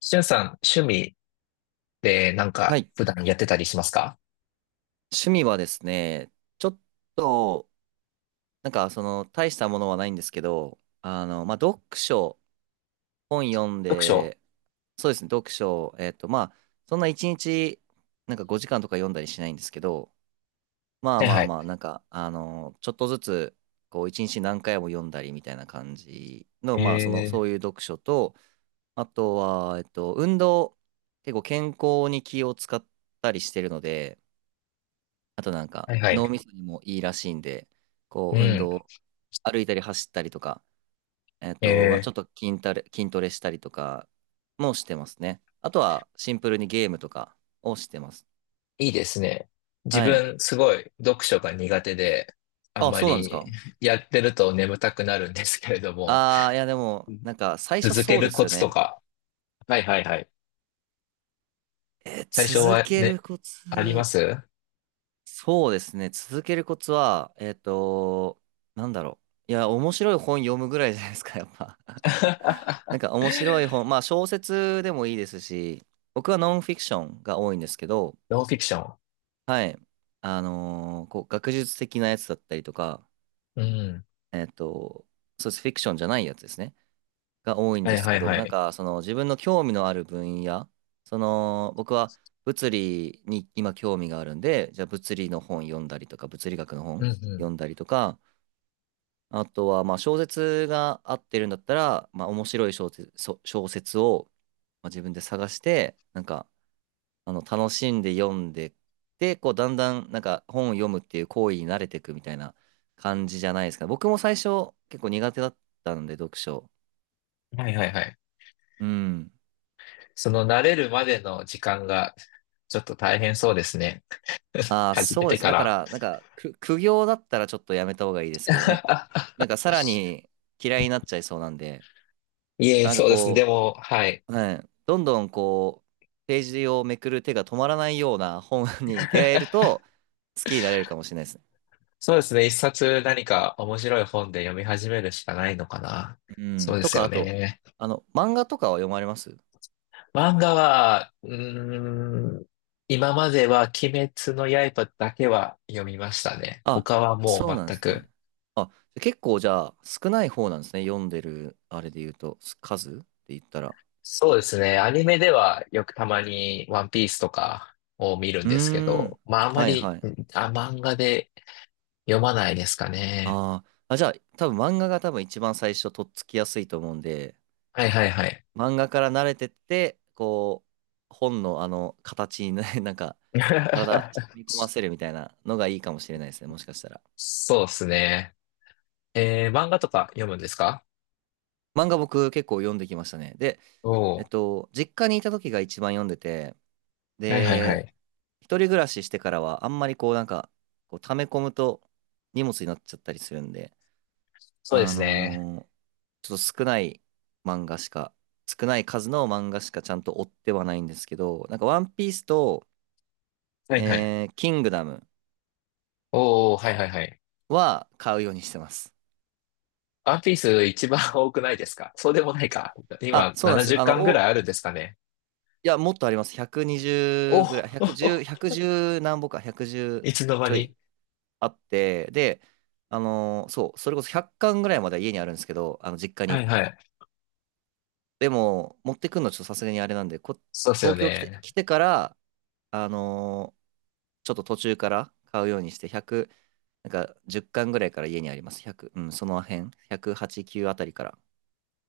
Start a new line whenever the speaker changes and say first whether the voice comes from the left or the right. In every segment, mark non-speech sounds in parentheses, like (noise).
left: しゅんさん、趣味で
right: はい。
left: 普段やってたりしますか？
right: 趣味はですね、ちょっと、なんかその、大したものはないんですけど、まあ、読書、本読ん
left: 読書。
right: で、そうですね、読書、まあ、そんな1日、なんか5時間とか読んだりしないんですけど、まあ
left: はい
right: ま
left: は
right: あ
left: い。
right: まあ、なんか、ちょっとずつ、こう、1日何回も読んだりみたいな感じの、まあ、その、そうい
left: え
right: う読書と、あとは、運動、結構健康に気を使ったりしてるので、あとなん
left: ー、
right: か
left: はいは
right: 脳
left: い。
right: みそにもいいらしいんで、
left: う
right: こう運
left: ん。
right: 動、歩いたり走ったりとか、まあ、ち
left: え
right: ょっと筋トレしたりとかもしてますね。あとはシンプルにゲームとかをしてます。
left: ー、いいですね。自
right: はい。
left: 分すごい読書が苦手で、あん
right: あ、
left: ま
right: そうなんです
left: り
right: か？
left: やってると眠たくなるんですけれども、
right: ああいやで
left: う
right: も、
left: ん、
right: なんか最初
left: 続け
right: そうで
left: るコ
right: すよ
left: ツと
right: ね。
left: か。はいはいはい。最初
right: 続
left: は
right: ける
left: ね、
right: コ
left: ありま
right: ツ。
left: す？
right: そうですね。続けるコツは、なんだろう。いや、面白い本読むぐらいじゃないですか、やっぱ。(laughs)
left: (laughs)
right: なんか面白い本、まあ小説でもいいですし、僕はノンフィクションが多いんですけど、
left: ノンフィクショ
right: はい。こう、学術的なやつだったりとか、
left: ン。うん。
right: えっと、そうです。フィクションじゃないやつですね。が多いん
left: は
right: で
left: い
right: す
left: は
right: け
left: い
right: ど、
left: は
right: なん
left: い。
right: かその自分の興味のある分野、その僕は物理に今興味があるんで、じゃあ物理の本読んだりとか、物理学の
left: う
right: 本
left: んう
right: 読んだりとか、あとはまあ小説が合ってるんだったら、まあ面白い小説、小説をまあ自分で探して、なんか楽しんで読んで、で、こうだんだんなんか本を読むっていう行為に慣れていくみたいな感じじゃないですか。僕も最初結構苦手だったんで、読書。
left: ん。はいはいはい。
right: うん。
left: その慣れるまでの時間がちょっと大変そうですね。(laughs)
right: ああ、
left: 始め
right: そうで
left: て
right: す。
left: か
right: だか
left: ら。
right: ら、なんか、苦行だったらちょっとやめた方がいいですけどね。なんか、さら
left: (laughs)
right: に嫌いになっちゃいそうなんで、
left: いえ、
right: なんか
left: そうですね。で
right: こ
left: も、はい。
right: う、はい、どんどんこう、ページをめくる手が止まらないような本 (laughs) に出会えると、好きになれるかもしれないですね。
left: そうですね。一冊何か面白い本で読み始めるしかないのかな。
right: う
left: そ
right: ん。
left: うで
right: と
left: す
right: か、
left: よ
right: あと、
left: ね。
right: 漫画とかは読まれます？
left: 漫画は、今までは鬼滅の刃だけは読みましたね。
right: あ、
left: 他はも
right: そう
left: う
right: なんで
left: 全
right: す
left: く。
right: ね。あ、結構じゃあ、少ない方なんですね。読んでる、あれで言うと、数って言ったら。
left: そうですね。アニメではよくたまにワンピースとかを見るん
right: う
left: ですけ
right: ー
left: ど、
right: ん。
left: まああんま
right: はい
left: り、
right: は
left: ん、
right: い。
left: あ、漫画で読まないですかね。
right: あーあ、じゃあ、多分漫画が多分一番最初とっつきやすいと思うんで、
left: はいはいはい。
right: 漫画から慣れてって、こう、本の形にね、(laughs) なんか、体、染
left: (laughs)
right: み込ませるみたいなのがいいかもしれないですね、もしかしたら。
left: そうですね。えー、漫画とか読むんですか？
right: 漫画僕結構読んできましたね。で、
left: おお
right: 実家にいた時が一番読んでて、
left: ー、はいはいは
right: で、
left: い。
right: 一人暮らししてからはあんまりこうなんか、こう溜め込むと荷物になっちゃったりするんで、
left: そうで
right: あ
left: すね。
right: のーちょっと少ない漫画しか、少ない数の漫画しかちゃんと追ってはないんですけど、なんかワンピースと、
left: はいはい。
right: キングダム
left: おお、はいはいはい。
right: は買うようにしてます。
left: ワンピース一番多くないですか？そうでもないか。
right: あ、
left: 今
right: そうなんです
left: 70
right: よ。
left: 巻ぐらいあるんですかね。
right: いや、もっとあります。
left: お
right: 120ぐらい、110、
left: お、
right: 1何本か、
left: (laughs) い
right: 110
left: つの間
right: ちょ
left: に。
right: いあって、で、そう、それこそ100巻ぐらいまでは家にあるんですけど、あの、実家
left: は
right: に。
left: いはい。
right: でも、持ってくんのちょっとさすがにあれなんで、
left: そうですよ
right: 東京来て、
left: ね。
right: 来てから、あのーちょっと途中から買うようにして、100、なんか10巻ぐらいから家にあります。100、うん、その辺、108、9あたりから。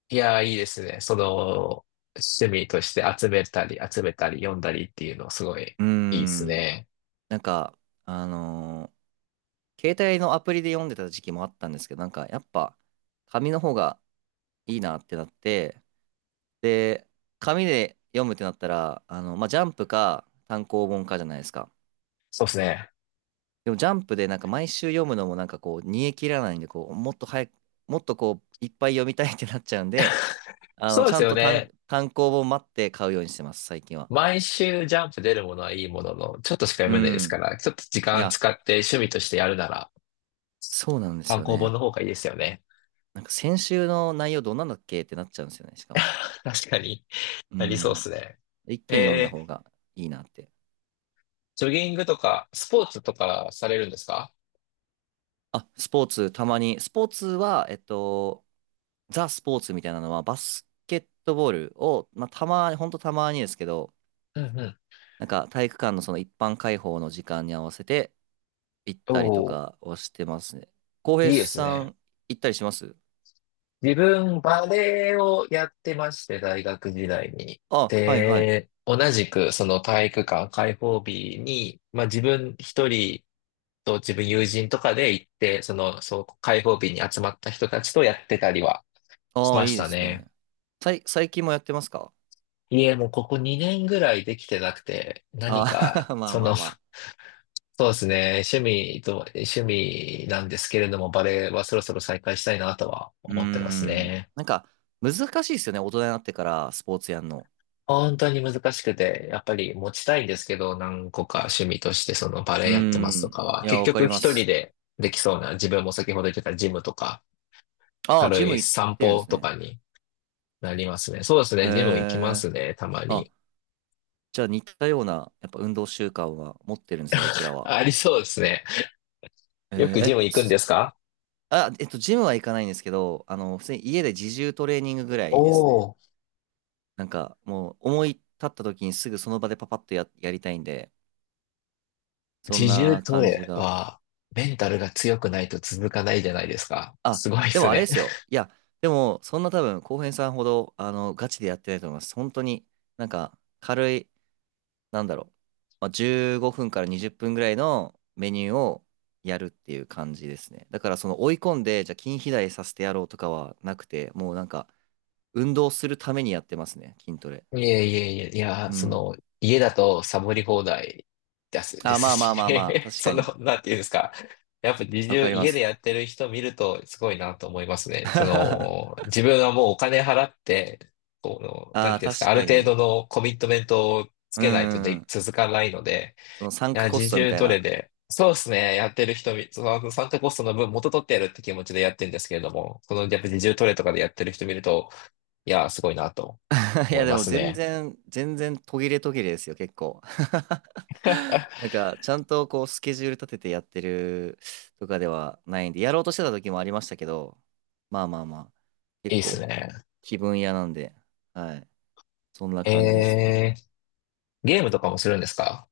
left: いやー、いいですね。趣味として集めたり、読んだりっていうの、すごい
right: うー
left: いいです
right: ん、
left: ね。
right: なんか、あのー携帯のアプリで読んでた時期もあったんですけど、なんかやっぱ紙の方がいいなってなって、で、紙で読むってなったら、まあ、ジャンプか単行本かじゃないですか。
left: そうですね。
right: でもジャンプでなんか毎週読むのもなんかこう、煮え切らないんで、こう、もっと早く、もっとこう、いっぱい読みたいってなっちゃうんで、
left: そうで
right: ちゃ
left: す
right: ん
left: よ
right: と
left: ね。
right: 単行本待って買うようにしてます、最近は。
left: 毎週ジャンプ出るものはいいものの、ちょっとしか読
right: う
left: めないですか
right: ん。
left: ら、ちょっと時
right: い
left: 間
right: や、
left: 使って趣味としてやるなら、
right: そうなんです
left: 単
right: よ
left: 行本
right: ね。
left: の方がいいですよね。
right: なんか先週の内容どんなんだっけってなっちゃうんですよね、しかも。
left: (laughs) 確かに。
right: う
left: ありそうです
right: ん。
left: ね。
right: 一気に読んだ
left: え
right: 方
left: ー、
right: がいいなって。
left: ジョギングとか、スポーツとかされるんですか？
right: あ、スポーツ、たまに。スポーツは、ザ・スポーツみたいなのは、バスケットボールを、まあ、たまに、ほんとたまにですけど、
left: うんうん。
right: なんか体育館のその一般開放の時間に合わせて行ったりと
left: おー、
right: かをしてますね。浩平
left: いいです
right: さ
left: ね。
right: ん、行ったりします？
left: 自分、バレエをやってまして、大学時代に。
right: あ、はいはい。
left: で、同じく、その体育館開放日に、まあ自分一人と自分友人とかで行って、開放日に集まった人たちとやってたりはし
right: ああ、
left: ま
right: い
left: し
right: いで
left: た
right: す
left: ね。
right: ね。最近もやってますか？
left: いえ、もうここ2年ぐらいできてなくて、何
right: あ
left: か、
right: あ、(laughs) まあ
left: そ
right: ま
left: の、
right: あまあ。
left: (laughs) そうですね、趣味なんですけれども、バレエはそろそろ再開したいなとは
right: うー
left: 思ってます
right: ん。
left: ね。
right: なんか、難しいですよね。大人になってから、スポーツやんの。
left: 本当に難しくて、やっぱり持ちたいんですけど、何個か趣味としてそのバ
right: う
left: レ
right: ー
left: エやってますと
right: ん。
left: かは、
right: いや、
left: 結
right: わか
left: 局
right: り
left: 一
right: ま
left: 人
right: す。
left: でできそうな、自分も先ほど言ってたジムとか、
right: ああ、ジ
left: 軽
right: ム
left: い
right: 行っ
left: 散
right: てるんで
left: 歩
right: す
left: と
right: ね。
left: かになりますね。そうです
right: え
left: ね、ジム行きま
right: え。
left: すね、たま
right: あ、
left: に。
right: じゃあ似たような、やっぱ運動習慣は持ってるんですね、僕らは。
left: ありそうですね。
right: え
left: よく
right: ー、
left: ジ
right: え、
left: ム行くんで
right: す
left: すか？
right: あ、ジムは行かないんですけど、普通に家で自重トレーニングぐらいです
left: お
right: ね。
left: おー、
right: なんか、もう、思い立った時にすぐその場でパパッとやりたいんで、そん
left: 自重
right: な
left: ト
right: 感じ
left: レ
right: が。
left: はメンタルが強くないと続かないじゃないですか。
right: あ、
left: すごいで
right: で
left: す
right: もあれで
left: ね。
right: すよ。いや、でも、そんな多分、浩平さんほど、ガチでやってないと思います。本当に、なんか、軽い、なんだろう、まあ、15分から20分ぐらいのメニューをやるっていう感じですね。だから、その追い込んで、じゃあ筋肥大させてやろうとかはなくて、もうなんか、運動するためにやってますね、筋トレ。
left: いやいやいや、いや、
right: う
left: そ
right: ん。
left: の、家だとサボり放題です、(laughs) で
right: あ、
left: す
right: まあま
left: し
right: あまあまあ、
left: ね。(laughs)
right: 確
left: そ
right: か
left: の、
right: に、
left: なんていうんですか。やっぱ自
right: わ
left: 重、
right: かりま
left: 家でや
right: す。
left: ってる人見るとすごいなと思いますね。そ
right: (laughs)
left: の、自分はもうお金払って、この、な
right: あ
left: ん
right: あ、
left: ていうんですか、
right: 確
left: ある
right: か
left: 程度
right: に。
left: のコミットメントをつ
right: うん
left: けないと
right: うんう
left: で、
right: ん。
left: 続かないので、
right: そのサンクコ
left: 自
right: ストみ
left: 重
right: たい
left: どれ
right: な。
left: で、そうですね、やってる人見、その、サンタコストの分元取ってやるって気持ちでやってるんですけれども、やっぱ自重トレとかでやってる人見ると、いや、すごいなと
right: (laughs) い
left: 思
right: や、
left: い
right: で
left: ま
right: も
left: す
right: 全
left: ね。
right: 然、全然途切れ途切れですよ、結構。(laughs) なんか、ちゃんとこう、スケジュール立ててやってるとかではないんで、やろうとしてた時もありましたけど、まあまあまあ、
left: い
right: 結
left: いっす
right: 構、
left: ね。
right: 気分屋なんで、はい。そんな感じですね。
left: えー、ゲームとかもするんですか？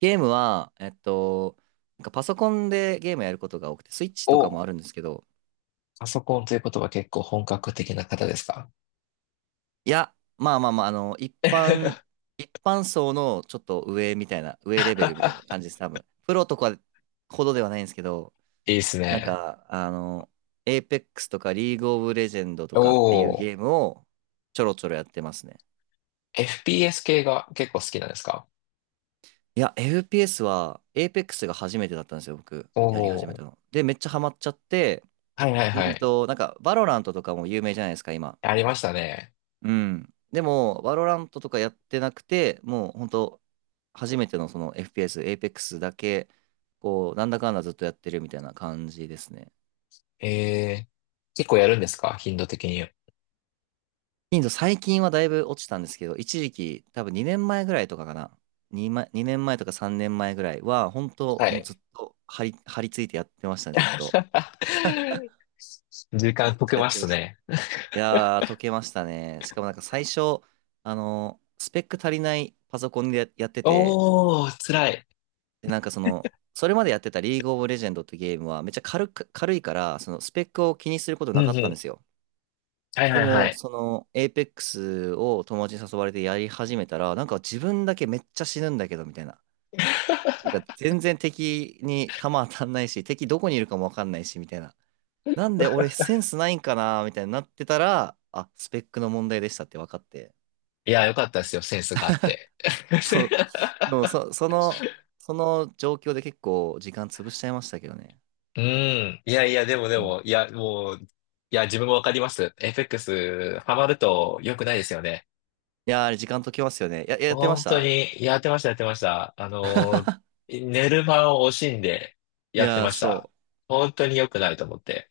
right: ゲームは、なんかパソコンでゲームやることが多くて、スイッチとか
left: お、
right: もあるんですけど、
left: パソコンということは結構本格的な方ですか？
right: いや、まあまあまあ、一般層のちょっと上みたいな、上レベルみたいな感じです、多分。プロとかほどではないんですけど、
left: いいっす
right: なん
left: ね。
right: か、エイペックスとかリーグオブレジェンドとかっていう
left: おー、
right: ゲームをちょろちょろやってますね。
left: FPS 系が結構好きなんですか？
right: いや、FPS は、エイペックスが初めてだったんですよ、僕。
left: お
right: やり始め
left: ー、
right: たの。で、めっちゃハマっちゃって、
left: はいはいはい。
right: なんか、バロラントとかも有名じゃないですか、今。
left: ありましたね。
right: うん。でも、バロラントとかやってなくて、もう本当初めてのその FPS、Apex だけ、こう、なんだかんだずっとやってるみたいな感じですね。
left: えー、結構やるんですか？頻度的に。
right: 頻度最近はだいぶ落ちたんですけど、一時期、多分2年前ぐらいとかかな。2、2年前とか3年前ぐらいは、本当
left: は
right: もう
left: い。
right: ずっと張り付いてやってましたね、ずっ
left: (laughs)
right: と。
left: 時
right: め
left: 間
right: っ
left: 解
right: ち
left: け
right: ゃやっ
left: ま
right: てま
left: す
right: した。い
left: ね。
right: やー、解けましたね。しかもなんか最初、スペック足りないパソコンでやってて、
left: おー、辛い。
right: で、なんかその、それまでやってたリーグオブレジェンドってゲームはめっちゃ軽く、軽いから、そのスペックを気にすること
left: う
right: な
left: んう
right: かったんで
left: ん。
right: すよ。
left: はい
right: で
left: はいは
right: も、
left: い。
right: その、エイペックスを友達に誘われてやり始めたら、なんか自分だけめっちゃ死ぬんだけど、みたいな。なんか全然敵に弾当たんないし、敵どこにいるかもわかんないし、みたいな。なんで俺センスないんかな、みたいになってたら、あ、スペックの問題でしたって分かって。
left: いや、よかったですよ。センスがあって。
right: でも、でも
left: (laughs)
right: そ、その、その状況で結構時間潰しちゃいましたけどね。
left: うん。いやいや、でもで
right: うん。
left: も、いや、もう、いや、自分もわかります。FX、ハマると良くないですよね。
right: いやー、あれ時間解きますよね。やってま
left: 本
right: し
left: 当
right: た？
left: に、やってました。あのー、寝る間を惜しんで
right: い
left: やって
right: やー、
left: ました。
right: そう。
left: 本当に良くないと思って。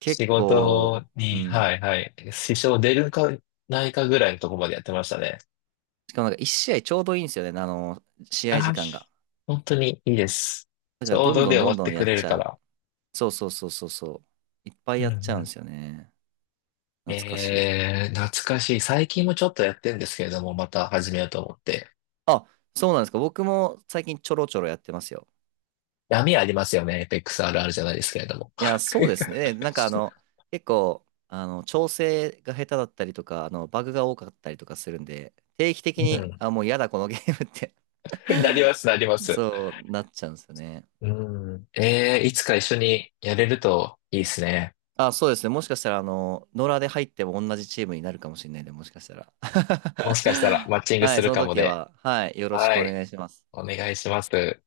right: 結
left: 仕
right: 構、
left: 事
right: う
left: に、
right: ん。
left: はいはい、支障出るかないかぐらいのところまでやってましたね。
right: しかもなんか一試合ちょうどいいんですよね。試合
left: あ
right: 時間
left: ー、
right: が。
left: 本当にいいです。
right: だか
left: ち
right: ら
left: ょう
right: どん
left: ど
right: ど
left: で
right: ん
left: 終
right: ど
left: わ
right: ん
left: っ
right: ど
left: て
right: ん
left: く
right: やっ
left: れる
right: ち
left: か
right: ゃう。
left: ら。
right: そうそうそうそうそう。いっぱい
left: う
right: や
left: ん
right: っちゃ
left: う
right: うんで
left: ん、
right: すよね。懐かしい。
left: えー、懐かしい。最近もちょっとやってんですけれども、また始めようと思って。
right: あ、そうなんですか。僕も最近ちょろちょろやってますよ。
left: 闇ありますよね。エペックスあるあるじゃないですけれども。
right: いやそうですね。なんか
left: (laughs)
right: 結構、調整が下手だったりとか、バグが多かったりとかするんで、定期的に、
left: う
right: あ、もう嫌だ、このゲームって
left: ん。(laughs) なります、なりま
right: (laughs)
left: す。
right: そうなっちゃうんですよね。
left: うん。えー、いつか一緒にやれるといいですね。
right: あ、そうですね。もしかしたら、野良で入っても同じチームになるかもしれないんで、もしかしたら。
left: もしかしたらマッチ
right: (laughs)
left: ング
right: は
left: す
right: い、
left: る
right: その
left: かも
right: 時
left: で。
right: は、はい、よろし
left: は
right: くお
left: い。
right: 願いします。
left: お願いします。